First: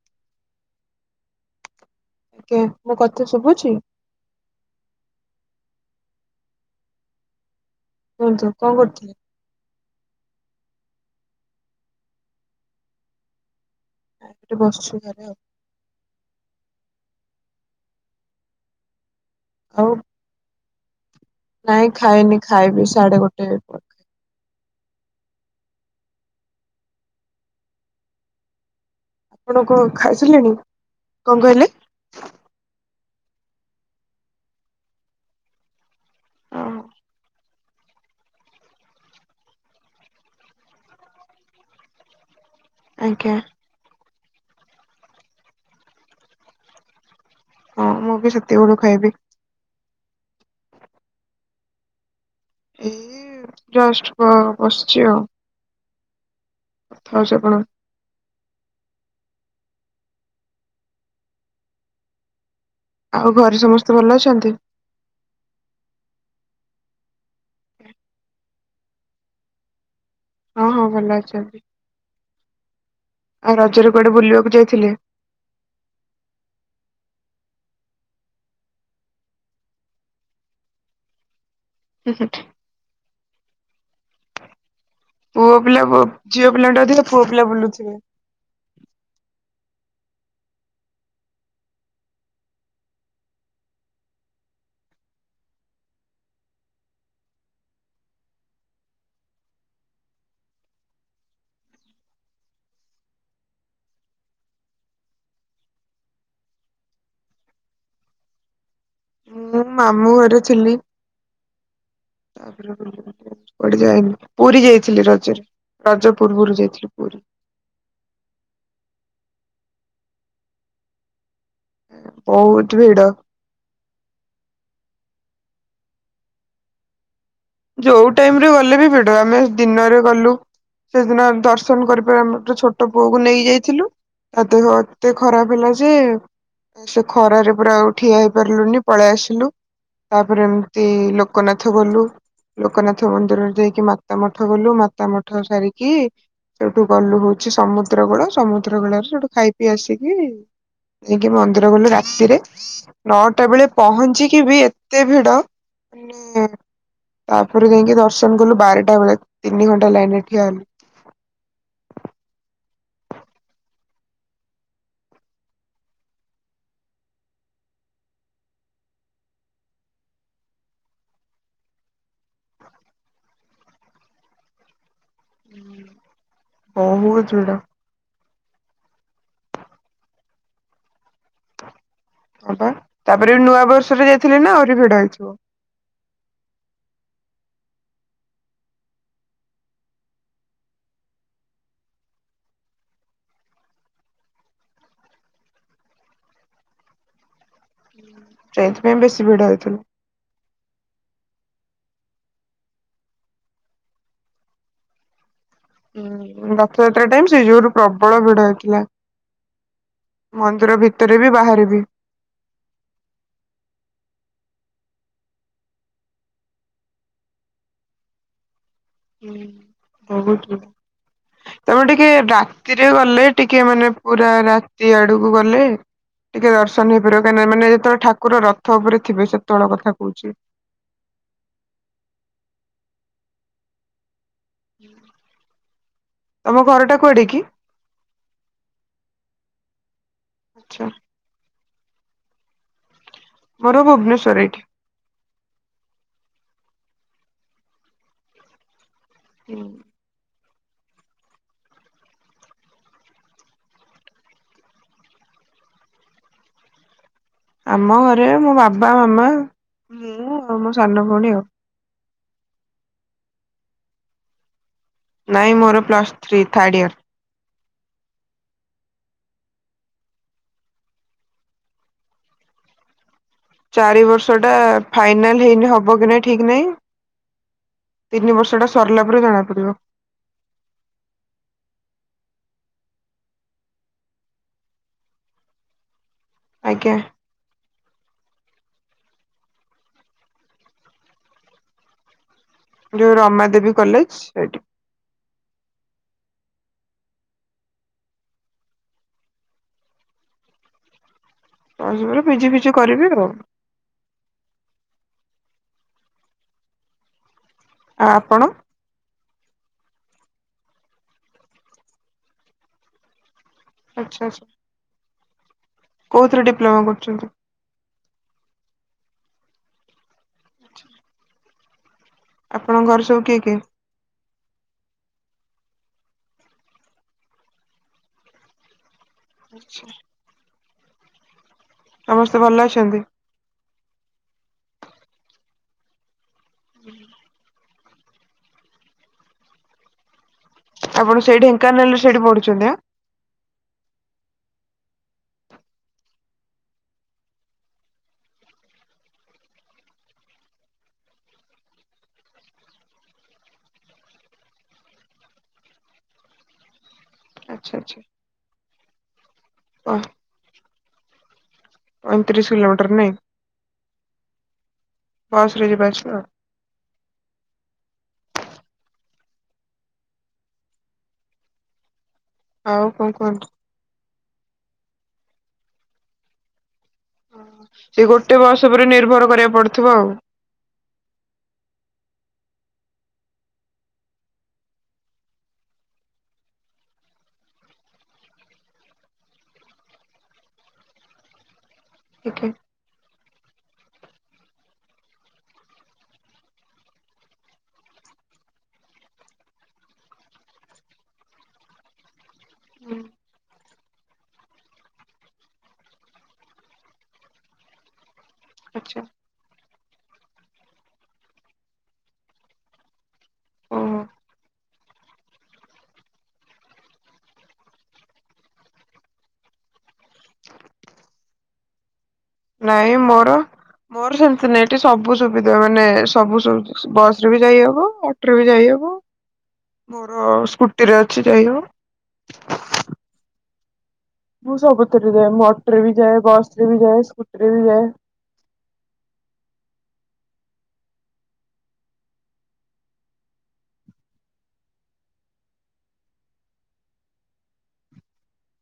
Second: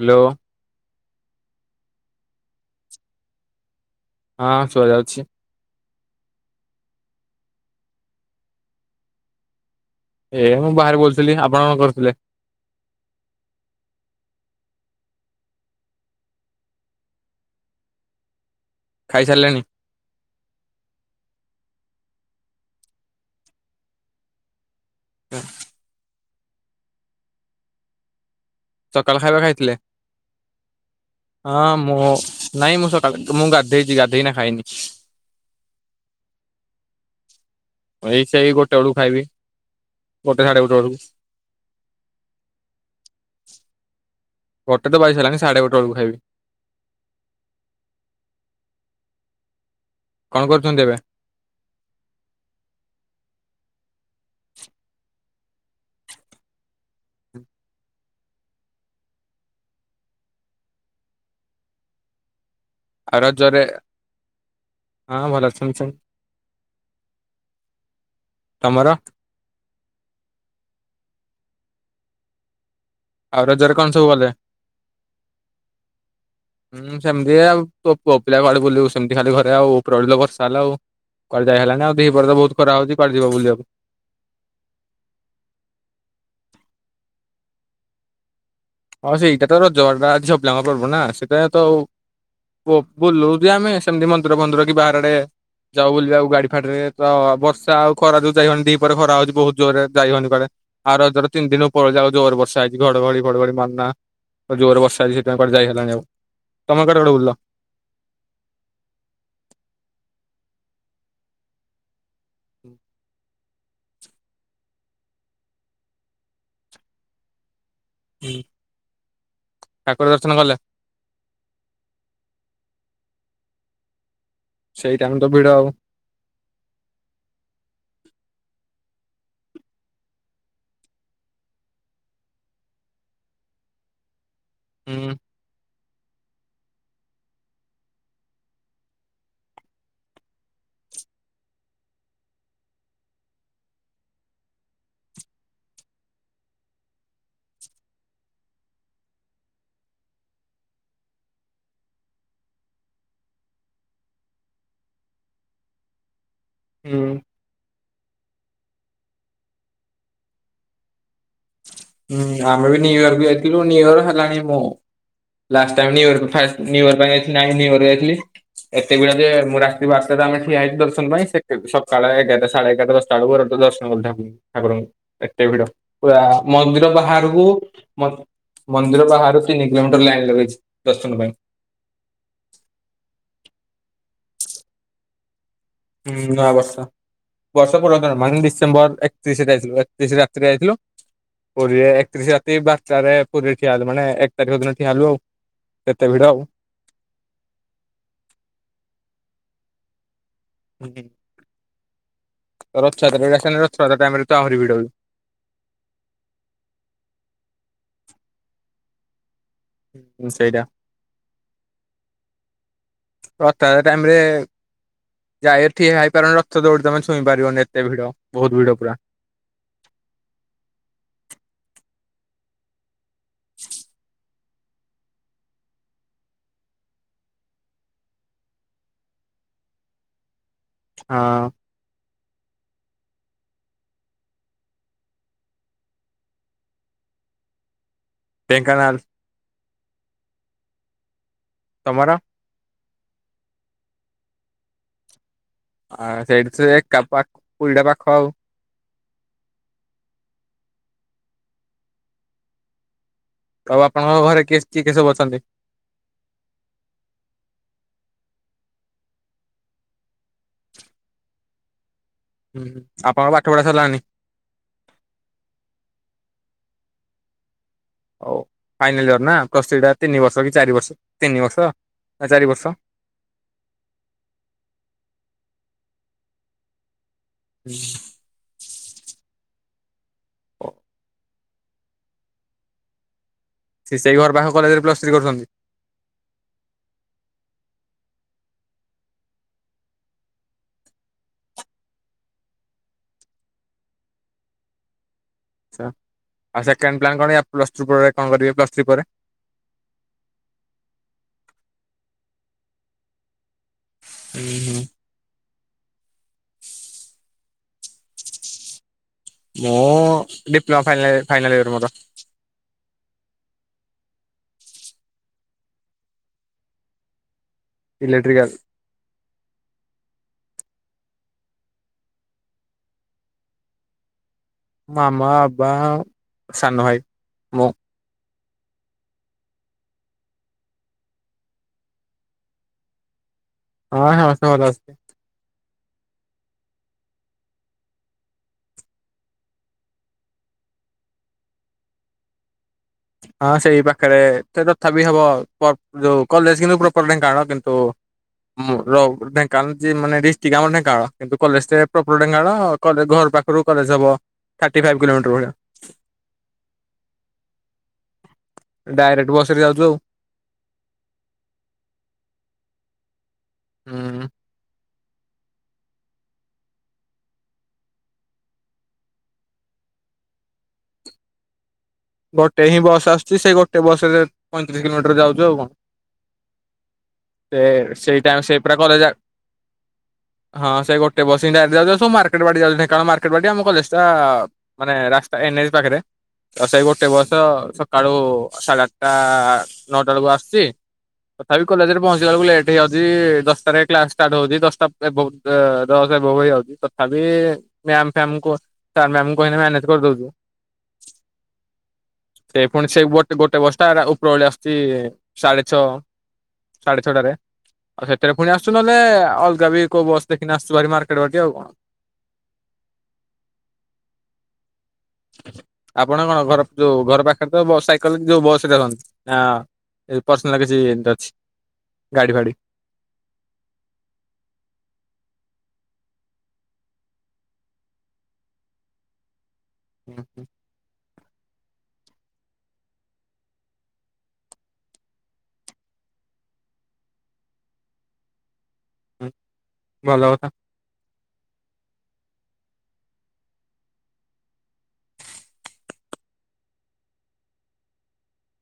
Hello. ଆଜ୍ଞା ମୁଁ କଥା ଶୁଭୁଛି। ହଁ ଶୁଭାଯାଉଛି। କୁହନ୍ତୁ କଣ କରଥିଲେ? ଏଇଆ ମୁଁ ବାହାରେ ବୁଲଥିଲି ଆପଣ କଣ କରୁଥିଲେ? ବସଛି ଘରେ ଆଉ। ଖାଇସାରିଲେଣି? ଆଉ ନାଇଁ ଖାଇନି ଖାଇବି ସାଢେ ଗୋଟେ ପାଖ ଆଁ। ସକାଳ ଖାଇବା ଆପଣ ଖାଇଥିଲେ କଣ ଖାଇସାରିଲେଣି କଣ ହଁ କହିଲେ? ମୁଁ ନାଇଁ ମୁଁ ସ ମୁଁ ଗାଧେଇଚି ଗାଧେଇକି ନା ଖାଇନି। ଓହୋ, ଏଇ ସେଇ ଗୋଟେ ବେଳକୁ ଖାଇବି ଗୋଟେ ସାଢେ ଗୋଟେ ବେଳକୁ। ଆଜ୍ଞା। ଗୋଟେ ତ ବାଜି ଶାଇଲାଣିି ସାଢ଼େ ଗୋଟେ ବେଳକୁ ଖାଇବି। ହଁ ମୁଁ ବି ସେତିକି ବେଳକୁ ଖାଇବି। କଣ କରୁଛନ୍ତି ଏବେ? ଏଇ ଯଷ୍ଟ ବ-ବସିଛି ଆଉ। କଥା ହଊଚି ଆପଣଙ୍କ ଆଉ ଘରେ ରଜରେ ସମସ୍ତେ ଭଲ ଅଛନ୍ତି? ହଁ ଭଲ ଅଛନ୍ତି ସବୁ। ତମର? ହଁ ହଁ ଭଲ ଅଛନ୍ତି। ଆଉ କଣ ରଜରେ ସବୁ କୁଆଡେ କଲେ? ବୁଲିବାକୁ ଯାଇଥିଲେ? ଏଇୟା ଆଉ ପ-ପ-ପୁଅ ପିଲା କୁଆଡେ ବୁଲୁ ସେମିତି ଖାଲି ଘରେ ଆଉ ଉପରଳି ତ ବର୍ଷା ହେଲା ଆଉ। ଯାଇ ହେଲାନି ଆଉ ହୁଁ ହୁଁ, ଦିପହରେ ତ ବହୁତ ଖରା ହଉଛି କୁଆଡେ ଯିବ ବୁଲିବାକୁ। ପୁଅ ପିଲା ପ ଝିଅ ପିଲାଙ୍କ ଠୁ ଅଧିକ ପୁଅ ପିଲା ବୁଲୁିଥିବେ। ହଁ ସେଇଟା ତ ରଜବାରଟା ଝିଅ ପିଲା ଙ୍କ ପର୍ବ ନା ସେଇଟା ତ ଆଉ। ଓ ବୁଲୁ ଯେ ଆମେ ସେମିତି ମନ୍ଦିର ଫନ୍ଦିର କି ବାହାର ଆଡେ। ଯାଉ ବୁଲିବାକୁ ଗାଡି ଫାଡି ରେ ତ ବର୍ଷା ଆଉ ଖରା ଯୋଉ ଯାଇ ହଉନି ଦିପହରେ ଖରା ହଉଛି ବହୁତ ଜୋରରେ ଯାଇ ହବନି କୁଆଡ଼େ। ଆଉ ରଜ ତିନ ଦିନ ଉପର ଓଳି ଯାହା ହଉ ଜୋରେ ବର୍ଷା ହେଇଛି ଘଡଘଡି ଫଡଘଡି ମା ଜୋର ବର୍ଷା ହେଇଛି ସେଥିପାଇଁ କୁଆଡେ ଯାଇ ହେଲାନି ଆଉ। ତମେ କୁଆଡେ କୁଆଡେ ବୁଲିଲ? [inaudible] ମୁଁ ମାମୁଁ ଘରେ ଥିଲି। କୁଆଡେ ଯାଇନି। ପୁରୀ ଯାଇଥିଲି ରଜରେ ରଜ ପୂର୍ବରୁ ଯାଇଥିଲି ପୁରୀ। ଠାକୁର ଦର୍ଶନ କଲେ? ବହୁତ ଭିଡ। ସେଇ ଟାଇମ ତ ଭିଡ ଆଉ। ଯୋଉ ଟାଇମରେ ଗଲେ ବି ଭିଡ। ଆମେ ଦିନରେ ଗଲୁ ସେଦିନ ଦର୍ଶନ କରିପାରି ଆମେ ଗୋଟେ ଛୋଟ ପୁଅକୁ ନେଇ ଯାଇଥିଲୁ। ତା ଦେହ ହୁଁ। ଟିକେ ଖରାପ ହେଲା ଯେ ଯେ ସେ ଖରାରେ ପୁରା ଆଉ ଠିଆ ହେଇପାରିଲୁନି ପଳେଇ ଆସିଲୁ। ତାପରେ ଏମତି ଲୋକନାଥ ଗଲୁ। ଲୋକନାଥ ମନ୍ଦିରରେ ଯାଇକି ମାତା ମଠ ଗଲୁ। ମାତା ମଠ ସାରିକି ସେଇଠୁ ଗଲୁ ହଉଛି ସମୁଦ୍ର କୂଳ ସମୁଦ୍ର କୂଳରେ ସେଠୁ ଖାଇ ପିଇ ଆସିକି ଯକି ମନ୍ଦିର ଗଲୁ ରାତିରେ ନଅଟା ବେଳେ ପହଞ୍ଚିକି ବି ଏତେ ଭିଡ। [inaudible] ହୁଁ ତାପରେ ଯାଇକି ଦର୍ଶନ କଲୁ ବାରଟା ବେଳେ। ତିନି ଘଣ୍ଟା ଲାଇନରେ ଠିଆ ହେଲୁ। ହୁଁ ଆମେ ବି ନିୁୟର କୁ ଯାଇଥିଲୁ ନିୁୟର ହେଲାଣି ମୁଁ last time new year first new year ପାଇଁ ଯାଇଥିଲି ନ୍ୟୁୟର ରେ ଯାଇଥିଲି। ଏତେ ଭିଡ଼ ଯେ ମୁଁ ରାତି ବାରଟା ତ ଆମେ ଠିଆ ହେଇଚୁ ଦର୍ଶନ ପାଇଁ । ସକାଳ ଏଗାରଟାଢେ ଏଗାରା ଦଶଟା ବେଳ କୁ ଦର୍ଶନ କଲୁ ଠାକୁରଙ୍କୁ ଏତେ ଭିଡ ପୁରା। ମନ୍ଦିର ବହୁତ ବାହାରକୁ ଭିଡ ମନ୍ଦିର ବାହାରୁ ତିନି କିଲୋମିଟର ଲାଇନ୍ ଲଗେଇଛି ଦର୍ଶନ ପାଇଁ। ହଁ ପା ତାପରେ ନୂଆ ବର୍ଷରେ ଯାଇଥିଲେ ନା ଆହୁରି ଭିଡ ହେଇଥିବ। ହୁଁ ନୂଆବର୍ଷ। ବର୍ଷ ପୁରା ମାନେ ଡିସେମ୍ବର ଏକତିରିଶରେ ଯାଇଥିଲୁ ଏକତିରିଶ ରାତିରେ ଯାଇଥିଲୁ। ପୁରୀରେ ଏକତିରିଶ ରାତି ବାରଟାରେ ପୁରୀରେ ଠିଆ ହେଲୁ ମାନେ ଏକ ତାରିଖ ଦିନ ଠିଆ ହେଲୁ ଆଉ। ଏତେ ଭିଡ଼ ସେଇଥିପାଇଁ ବେଶୀ ଭିଡ ହେଇଥିଲୁ। [inaudible] ରଥଯାତ୍ରାରେ [unintelligible] ରଥଯାତ୍ରା ଟାଇମରେ ତ ଆହୁରି ଭିଡ଼। ଉଁ ରଥଯାତ୍ରା ଟାଇମ୍ ରେ ଯୋରେ ପ୍ରବଳ ଭିଡ ହେଇଥିଲା। ହୁଏ ସେଇଟା ମନ୍ଦିର ଭିତରେ ବି ବାହାରେବି। [unintelligible] ଯାଇ ଠିଆ ହେଇପାରିବନି ରଥ ଦୌଡି ତମେ ଛୁଇଁ ପାରିବନି ଏତେ ଭିଡ ବହୁତ ଭିଡ। ପୁରା ତମ ଟିକେ ରାତିରେ ଗ ଗଲେ ଟିକେ ମାନେ ପୁରା ରାତି ଆଡକୁ ଗଲେ । ଟିକେ ଦର୍ଶନ ହେଇପାରିବ କାହିଁ ନା ମାନେ ଯେତେ ବେଳେ ଠାକୁର ରଥ ଉପରେ ଥିବେ ସେତେବେଳ କଥା କହୁଛି । ହଁ । ତମ ଘର ଟା କୁଆଡେ କି । ଢେଙ୍କାନାଳ । ଆଚ୍ଛା। ତମର । ମୋର ଭୁବନେଶ୍ଵର ଏଇଠି । ଆ ସେଇଠି ସେ ଏକା ପାଖ ପୁରୀଟା ପାଖ ଆଉ । ହୁଁ । ତ ଆଉ ଆପଣଙ୍କ ଘରେ କିଏ ସ କିଏ କି ସବୁ ଅଛନ୍ତି । ଆମ ଘରେ ମୋ ବାବା ମାମା ମୁଁ ଆଉ ମୋ ସାନ ଭଉଣୀ ଆଉ । ହୁଁ ହୁଁ ଆପଣଙ୍କ ପାଠ ପଢା ସରିଲାଣି । ନାଇଁ ମୋର ପ୍ଲସ ଥ୍ରୀ ଥାର୍ଡ ଇୟର । ହଉ ଫାଇନାଲ ଇୟର ନା ପ୍ଲସ ଥ୍ରି ଟା ତିନି ବର୍ଷ କି ଚାରି ବର୍ଷ ତିନି ବର୍ଷ । ନା ଚାରି ବର୍ଷ । ଚାରି ବର୍ଷ ଟା ଫାଇନାଲ ହେଇନି ହବ କି ନାଇ ଠିକ ନାଇଁ । ତିନି ବର୍ଷଟା ସରିଲା ପରେ ଜଣାପଡିବ । ସେ ସେଇ ଘର ପାଖ କଲେଜ ରେ ପ୍ଲସ୍ ଥ୍ରୀ କରୁଛନ୍ତି । ଆଜ୍ଞା । ଯୋଉ ରମା ଦେବୀ କଲେଜ ସେଇଠି । ଆଚ୍ଛା ଆଉ ସେକେଣ୍ଡ ପ୍ଲାନ୍ କଣ ୟା ପ୍ଲସ୍ ଟୁ ପରେ କଣ କରିବେ ପ୍ଲସ୍ ଥ୍ରୀ ପରେ । [inaudible] ପ୍ଲସ ଥ୍ରି ପରେ ଫିଜି ଫିଜି କରିବି ଆଉ । ହୁଁ ହୁଁ । ଆଉ ଆପଣ? ମୁଁ ଡିପ୍ଲୋମା ଫାଇନାଲ ଫାଇନାଲ ଇୟର ମୋର । ଆଚ୍ଛା ଆଛା । କୋଉଥିରେ ଡିପ୍ଲୋମା କରୁଚନ୍ତି । ଇଲେକ୍ଟ୍ରିକାଲ । ଆପଣଙ୍କ ଘରେ ସବୁ କିଏ କିଏ । ମାମା ବାବା ସାନ ଭାଇ ମୁଁ । ଆଛା । ସମସ୍ତେ ଭଲ ଅଛନ୍ତି । ହଁ ସମସ୍ତେ ଭଲ ଅଛନ୍ତି। [unintelligible] ଆପଣ ସେଇ ଢେଙ୍କାନାଳ ରେ ସେଇଠି ପଢୁଛନ୍ତି ଆଁ। ହଁ ସେଇ ପାଖରେ ସେ ତଥାପି ହବ ପର ଯୋଉ କଲେଜ କିନ୍ତୁ ପ୍ରପର ଢେଙ୍କାନାଳ କିନ୍ତୁ । ମୋ ରଉ ଢେଙ୍କାନାଳ ଜି ମାନେ ଡିଷ୍ଟ୍ରିକ ଆମର ଢେଙ୍କାନାଳ କିନ୍ତୁ କଲେଜ ପ୍ରପର ଢେଙ୍କାନାଳ ଘ ର ପାଖରୁ କଲେଜ ହବ ଥାର୍ଟୀ ଫାଇପି କିଲୋମିଟର ଭଳିଆ । ଆଚ୍ଛା ଆଚ୍ଛା । ଡାଇରେକ୍ଟ ବସରେ ଯାଉଛୁ ଆଉ। ପଇଁତିରିଶ କିିଲୋମିଟର ନାଇଁ । ହୁଁ । ବସ ରେ ଯିବା ଆସିବା । ଗୋଟେ ହିଁ ଆଉ ବସ୍ କଣ ଆସୁଛି କୁହନ୍ତୁ ସେଇ ଗୋଟେ ବସରେ ପଇଁତିରିଶ କିଲୋମିଟର ଯାଉଚୁ ଆଉ କଣ । ସେ ସେଇ ଟାଇମ ଗୋଟେ ସେଇ ବସ୍ ପରା ଉପରେ କଲେଜ । ନିର୍ଭର କରିବାକୁ ପଡୁଥିବ ଆଉ ହଁ ସେ ଗୋଟେ ବସ ହିଁ ଡାଇରେକ୍ଟ ଯାଉଚି ଆଉ ସବୁ ମାର୍କେଟ ବାଟେ ଯାଉଚନ୍ତି । କାରଣ ମାର୍କେଟ ବାଟେ ଆମ କଲେଜ ଟା ମାନେ ରାସ୍ତା ଏନ୍ଏଚ ପାଖରେ ତ ସେଇ ଗୋଟେ । ଗୋଟେ ବସ ସକାଳୁ ସାଢେ ଆଠଟା ନଅଟା ବେଳକୁ ଆସୁଛି ତଥାପି । କଲେଜରେ ପହଞ୍ଚିଲା ବେଳକୁ ଟିକେ ଲେଟ୍ ହେଇଯାଉଛି ଦଶଟାରେ କ୍ଲାସ ଷ୍ଟାର୍ଟ ହଉଚି ଦଶଟା ବହୁତ ବଛି ତଥାପି ମ୍ୟାମ ଫ୍ୟାମ କୁ ଆମକୁ କହିଲେ ମ୍ୟାନେଜ କରିଦଉଛୁ । ସେ ପୁଣି ହୁଁ ସେ ଗୋଟେ ଗୋଟେ ବସ। ସଟା ଉପର ଭଳି ଆସୁଛି ସାଢ଼େ ଛଅ ସାଢ଼େ ଛଅଟାରେ ଆଉ ସେ ସେରେ ପୁଣି ଆସୁ ନହେଲେ ଆଚ୍ଛା ଅଲଗା ବି କୋଉ ବସ ଦେଖିନି ଆସୁଛୁ ମାର୍କେଟ ବାଟେ ଆଉ କଅଣ। ଓ ଆପଣ କଣ ଘର ଯୋଉ ଘର ପାଖରେ ତ ବସ ସାଇକେଲ ଯୋଉ ବସ ରେ ରହନ୍ତି ଆ ଏ ପର୍ସନାଲ କିଛି ଏମିତି ଅଛି । ନାଇଁ ମୋର ମୋର ସେମିତି ନାଇଁ ଏଠି ସବୁ ସୁବିଧା ମାନେ ସବୁ ସବୁ ବସ ରେ ବି ଯାଇ ହବ ଅଟୋ ରେ ବି ଯାଇ ହବ । ମୋର ସ୍କୁଟିରେ ଅଛି ଯାଇହେବ। ମୁଁ ସବୁଥରେ ଯାଏ ମୁ ଅଟୋ ରେ ବି ଯାଏ ବସରେ ବି ଯାଏ ସ୍କୁଟର ବି ଯାଏ । ହ ଭଲ କଥା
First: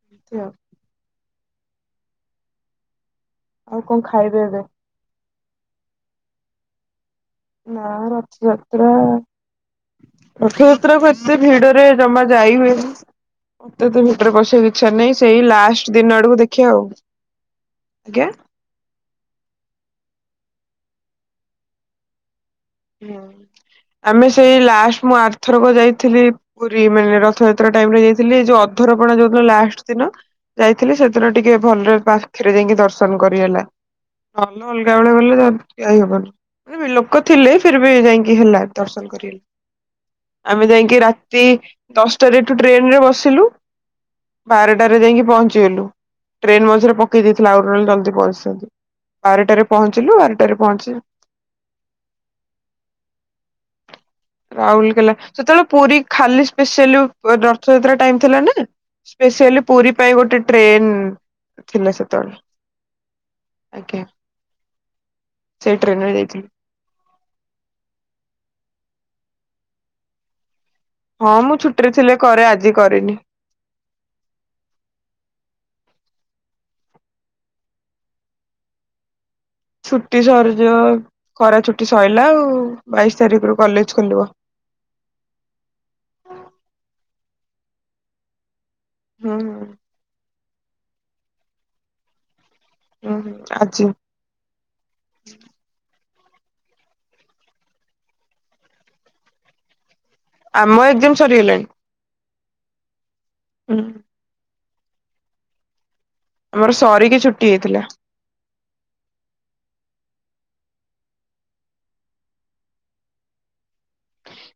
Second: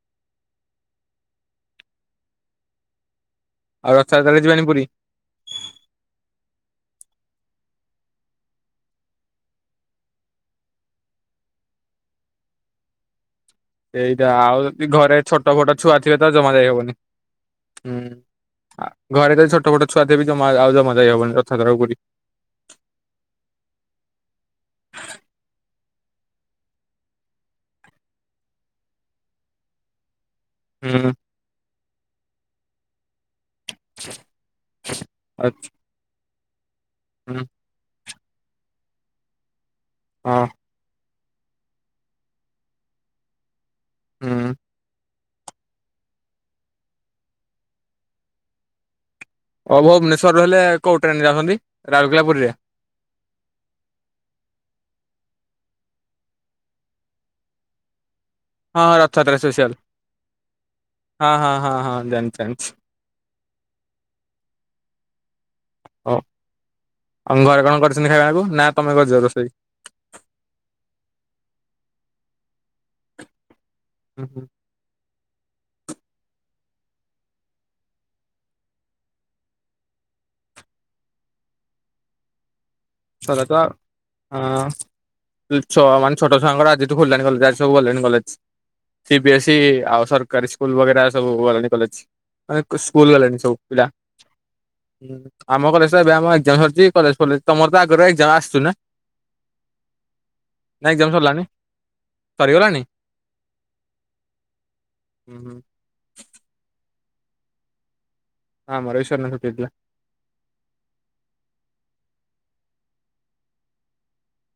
[unintelligible] ଆଉ କଣ ରଥ ଯାତ୍ରା ଖାଇବେ ରେ ଏବେ ଯିବନି ପୁରୀ । ନା ରଥଯାତ୍ରା ରଥ ଯାତ୍ରା କୁ ଏତେ ଭିଡରେ ଜମା ଯାଇ ହୁଏନି। ମତେ ତ ଏଇଟା ଭିତରେ ଆଉ ପଶିବାକୁ ଯଦି ଇଚ୍ଛା ନାହିଁ ଘରେ ସେଇ ଛୋଟ ଫୋଟ ଲାଷ୍ଟ ଛୁଆ ଦିନ ଥିବେ ତ ଆଡକୁ ଜମା ଯାଇ ଦେଖିବା ଆଉ ହବନି । ହୁଁ ଆ ଘରେ ତ ଛୋଟ ଛଟ ଛୁଆ ଦେ ବି ଜମା ଆଉ ଜମା । ଯାଇ ହବନି ରଥାଯାତ୍ରା କୁ ବୁଲି ହୁଁ ଆମେ ସେଇ ଲାଷ୍ଟ ମୁଁ ଆର୍ଥରକ ଯାଇଥିଲି ପୁରୀ ମାନେ ରଥଯାତ୍ରା । ଟାଇମ୍ ରେ ଯାଇଥିଲି ଯଉ ଅଧରପଣା ଯୋଉଦିନ ଲାଷ୍ଟ ଦିନ। ଯାଇଥିଲି ହୁଁ ସେଦିନ ଟିକେ ଭଲରେ ପାଖରେ ଯାଇକି ଦର୍ଶନ କରି ହେଲା। ଭଲ ଅଲଗା ବେଳେଆ ଗଲେ ଆଚ୍ଛା ଯାଇ ହବନି ବି ଲୋକ ହଁ ଥିଲେ । ବି ଯାଇକି ହେଲା ଦର୍ଶନ କରଲେ ଆମେ ଯାଇକି ରାତି । ତୀ ଦଶଟାରେ ଏଠୁ ଟ୍ରେନ ରେ ବସିଲୁ ହୁଁ। ବାରଟାରେ ଯାଇକି। ପହଞ୍ଚିଲୁ ଟ୍ରେନ୍ ମଝିରେ ପକେଇ ଦେଇଥିଲା ଆଉରି ନହେଲେ ଜଲଦି ପହଞ୍ଚିଥାନ୍ତି । ବାରଟାରେ ଓ ପହଞ୍ଚିଲୁ ଭୁବନେଶ୍ୱରରୁ ବାରଟାରେ ହେଲେ ପହଞ୍ଚି କୋଉ । ଟ୍ରେନରେ ଯାଉଛନ୍ତି ରାଉରକେଲା ପୁରୀରେ ରାଉରକେଲା। ସେତେବେଳେ ପୁରୀ ଖାଲି ସ୍ପେଶଆଲି ଉ ରଥଯାତ୍ରା ଟାଇମ୍ । ଥିଲା ନା ହଁ ହଁ ରଥଯାତ୍ରା ସ୍ପେସିଆଲ ପୁରୀ ପାଇଁ ଗୋଟେ ଟ୍ରେନ୍ ହଁ ହଁ ହଁ ହଁ ଥିଲା ସେତେବେଳେ ଜାଣିଛି । ଜାଣିଛି ଆଜ୍ଞା ସେଇ ଟ୍ରେନ ରେ ହଉ ଯାଇଥିଲୁ। ଆମ ଘରେ କଣ କରିଛନ୍ତି ଖାଇବାକୁ ନା ତମେ କରିଛ ରୋଷେଇ । ହଁ ମୁଁ ଛୁଟିରେ ଥିଲି କରେ ଆଜି କରିନି। ହୁଁ ହୁଁ ଛୁଟି ସରିଯିବ ଖରା ଛୁଟି ସଇଲା ଆଉ। ବାଇଶି ସେତ ତାରିଖରୁ କଲେଜ ଖୋଲିବ ଆ ଉ ଛୁଆ ମାନେ ଛୋଟ ଛୁଆଙ୍କର ଆଜିଠୁ ଖୋଲିଲାଣି କଲେଜ । ଏଆଡେ ସବୁ ଗଲେଣି କଲେଜ ସି ବିି ହୁଁ ଏସ୍ଇ ଆଉ ସରକାରୀ ସ୍କୁଲେ ସବୁ ଗଲେଣି କଲେଜ। ମାନେ ସ୍କୁଲ ହୁଁ ହୁଁ ଗଲେଣି ସବୁ ଆଜି ପିଲା ଆମ କଲେଜ । ଏବେ ଆମ ଏକ୍ଜାମ ସରିଛି କଲେଜ ଫଲେଜ ତମର ଆଗରୁ ଏଜାମ ଆସୁଛି ନା । ଆମ ଏକ୍ସାମ ସରିଗଲାଣି । ସରିଗଲାଣି। ହୁଁ। ହୁଁ ହୁଁ। ଆମର ସରିକି ଛୁଟି ହେଇଥିଲା । ହଁ ଆମର ବି ସେଦିନ ଛୁଟି ହେଇଥିଲା ।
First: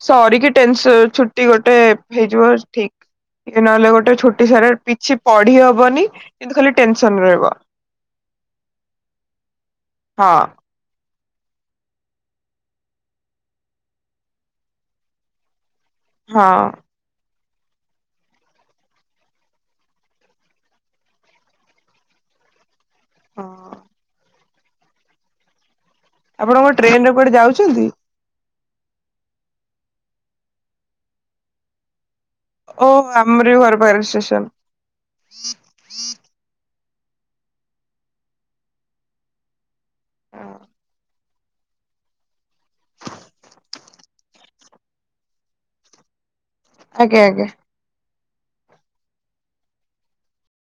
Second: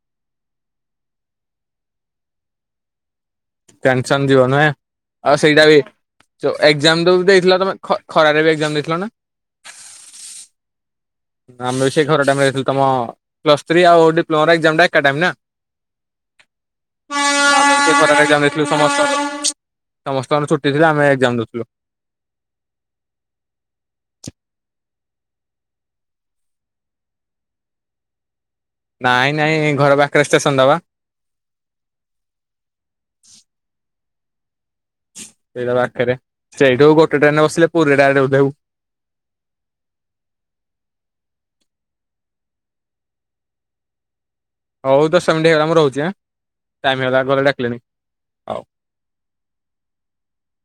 ସରି କି ଟେନସ ଛୁଟି ଗୋଟେ ହେଇଯିବ ଠିକ । ଟିକ ନହେଲେ ଗୋଟେ ଟେନସନ ଛୁଟି ଜୀବନ ହେ। ସାର ପିଛି ଆଉ ପଢି ସେଇଟା ବି ହବନି କିନ୍ତୁ ଖାଲି ଟେନସନ ରହିବ। କାଲି ବି ଏକ୍ସାମ୍ ଦେଇଥିଲ ନା। ହଁ। ଆମେ ବି ସେ ଘର ଟାଇମରେଥିଲୁ ତମ ପ୍ଲସ୍ ଥ୍ରୀ ଆଉ ଡିପ୍ଲୋମ ଏକ୍ଜାମ ଟା ଏକା ଟାଇମ ନା। ହଁ। ଟ ଦେଇଥିଲୁ ସମସ୍ତଙ୍କ ସମସ୍ତଙ୍କ ଛୁଟି ଥିଲେ ଆମେ ଏଜାମ ଦେଇଥିଲୁ। । ହଁ। ଆପଣଙ୍କ ଟ୍ରେନ ରେ କୁଆଡେ ଯାଉଚନ୍ତି? ନାଇଁ ନାଇଁ ଘର ପାଖରେ ଷ୍ଟେସନ ଦବା। ଓ ଆମରି ବି ଘର ପାଖରେ ଷ୍ଟେସନ୍। ସେଇଟା ପାଖରେ ସେଇ ଗୋଟେ ଟ୍ରେନ ରେ ବସିଲେ ପୁରୀ ରେ ଡାଇରେକ୍ଟ ଓଲ୍ହେଇବୁ। ହଁ। ହଉ ଦଶ ମିନିଟ ହେଇଗଲା ମୁଁ ରହୁଛି ଟାଇମ ହେଲା ଆଜ୍ଞା ଘରେ ଆଜ୍ଞା। ଡାକିଲେଣିି। ହଉ।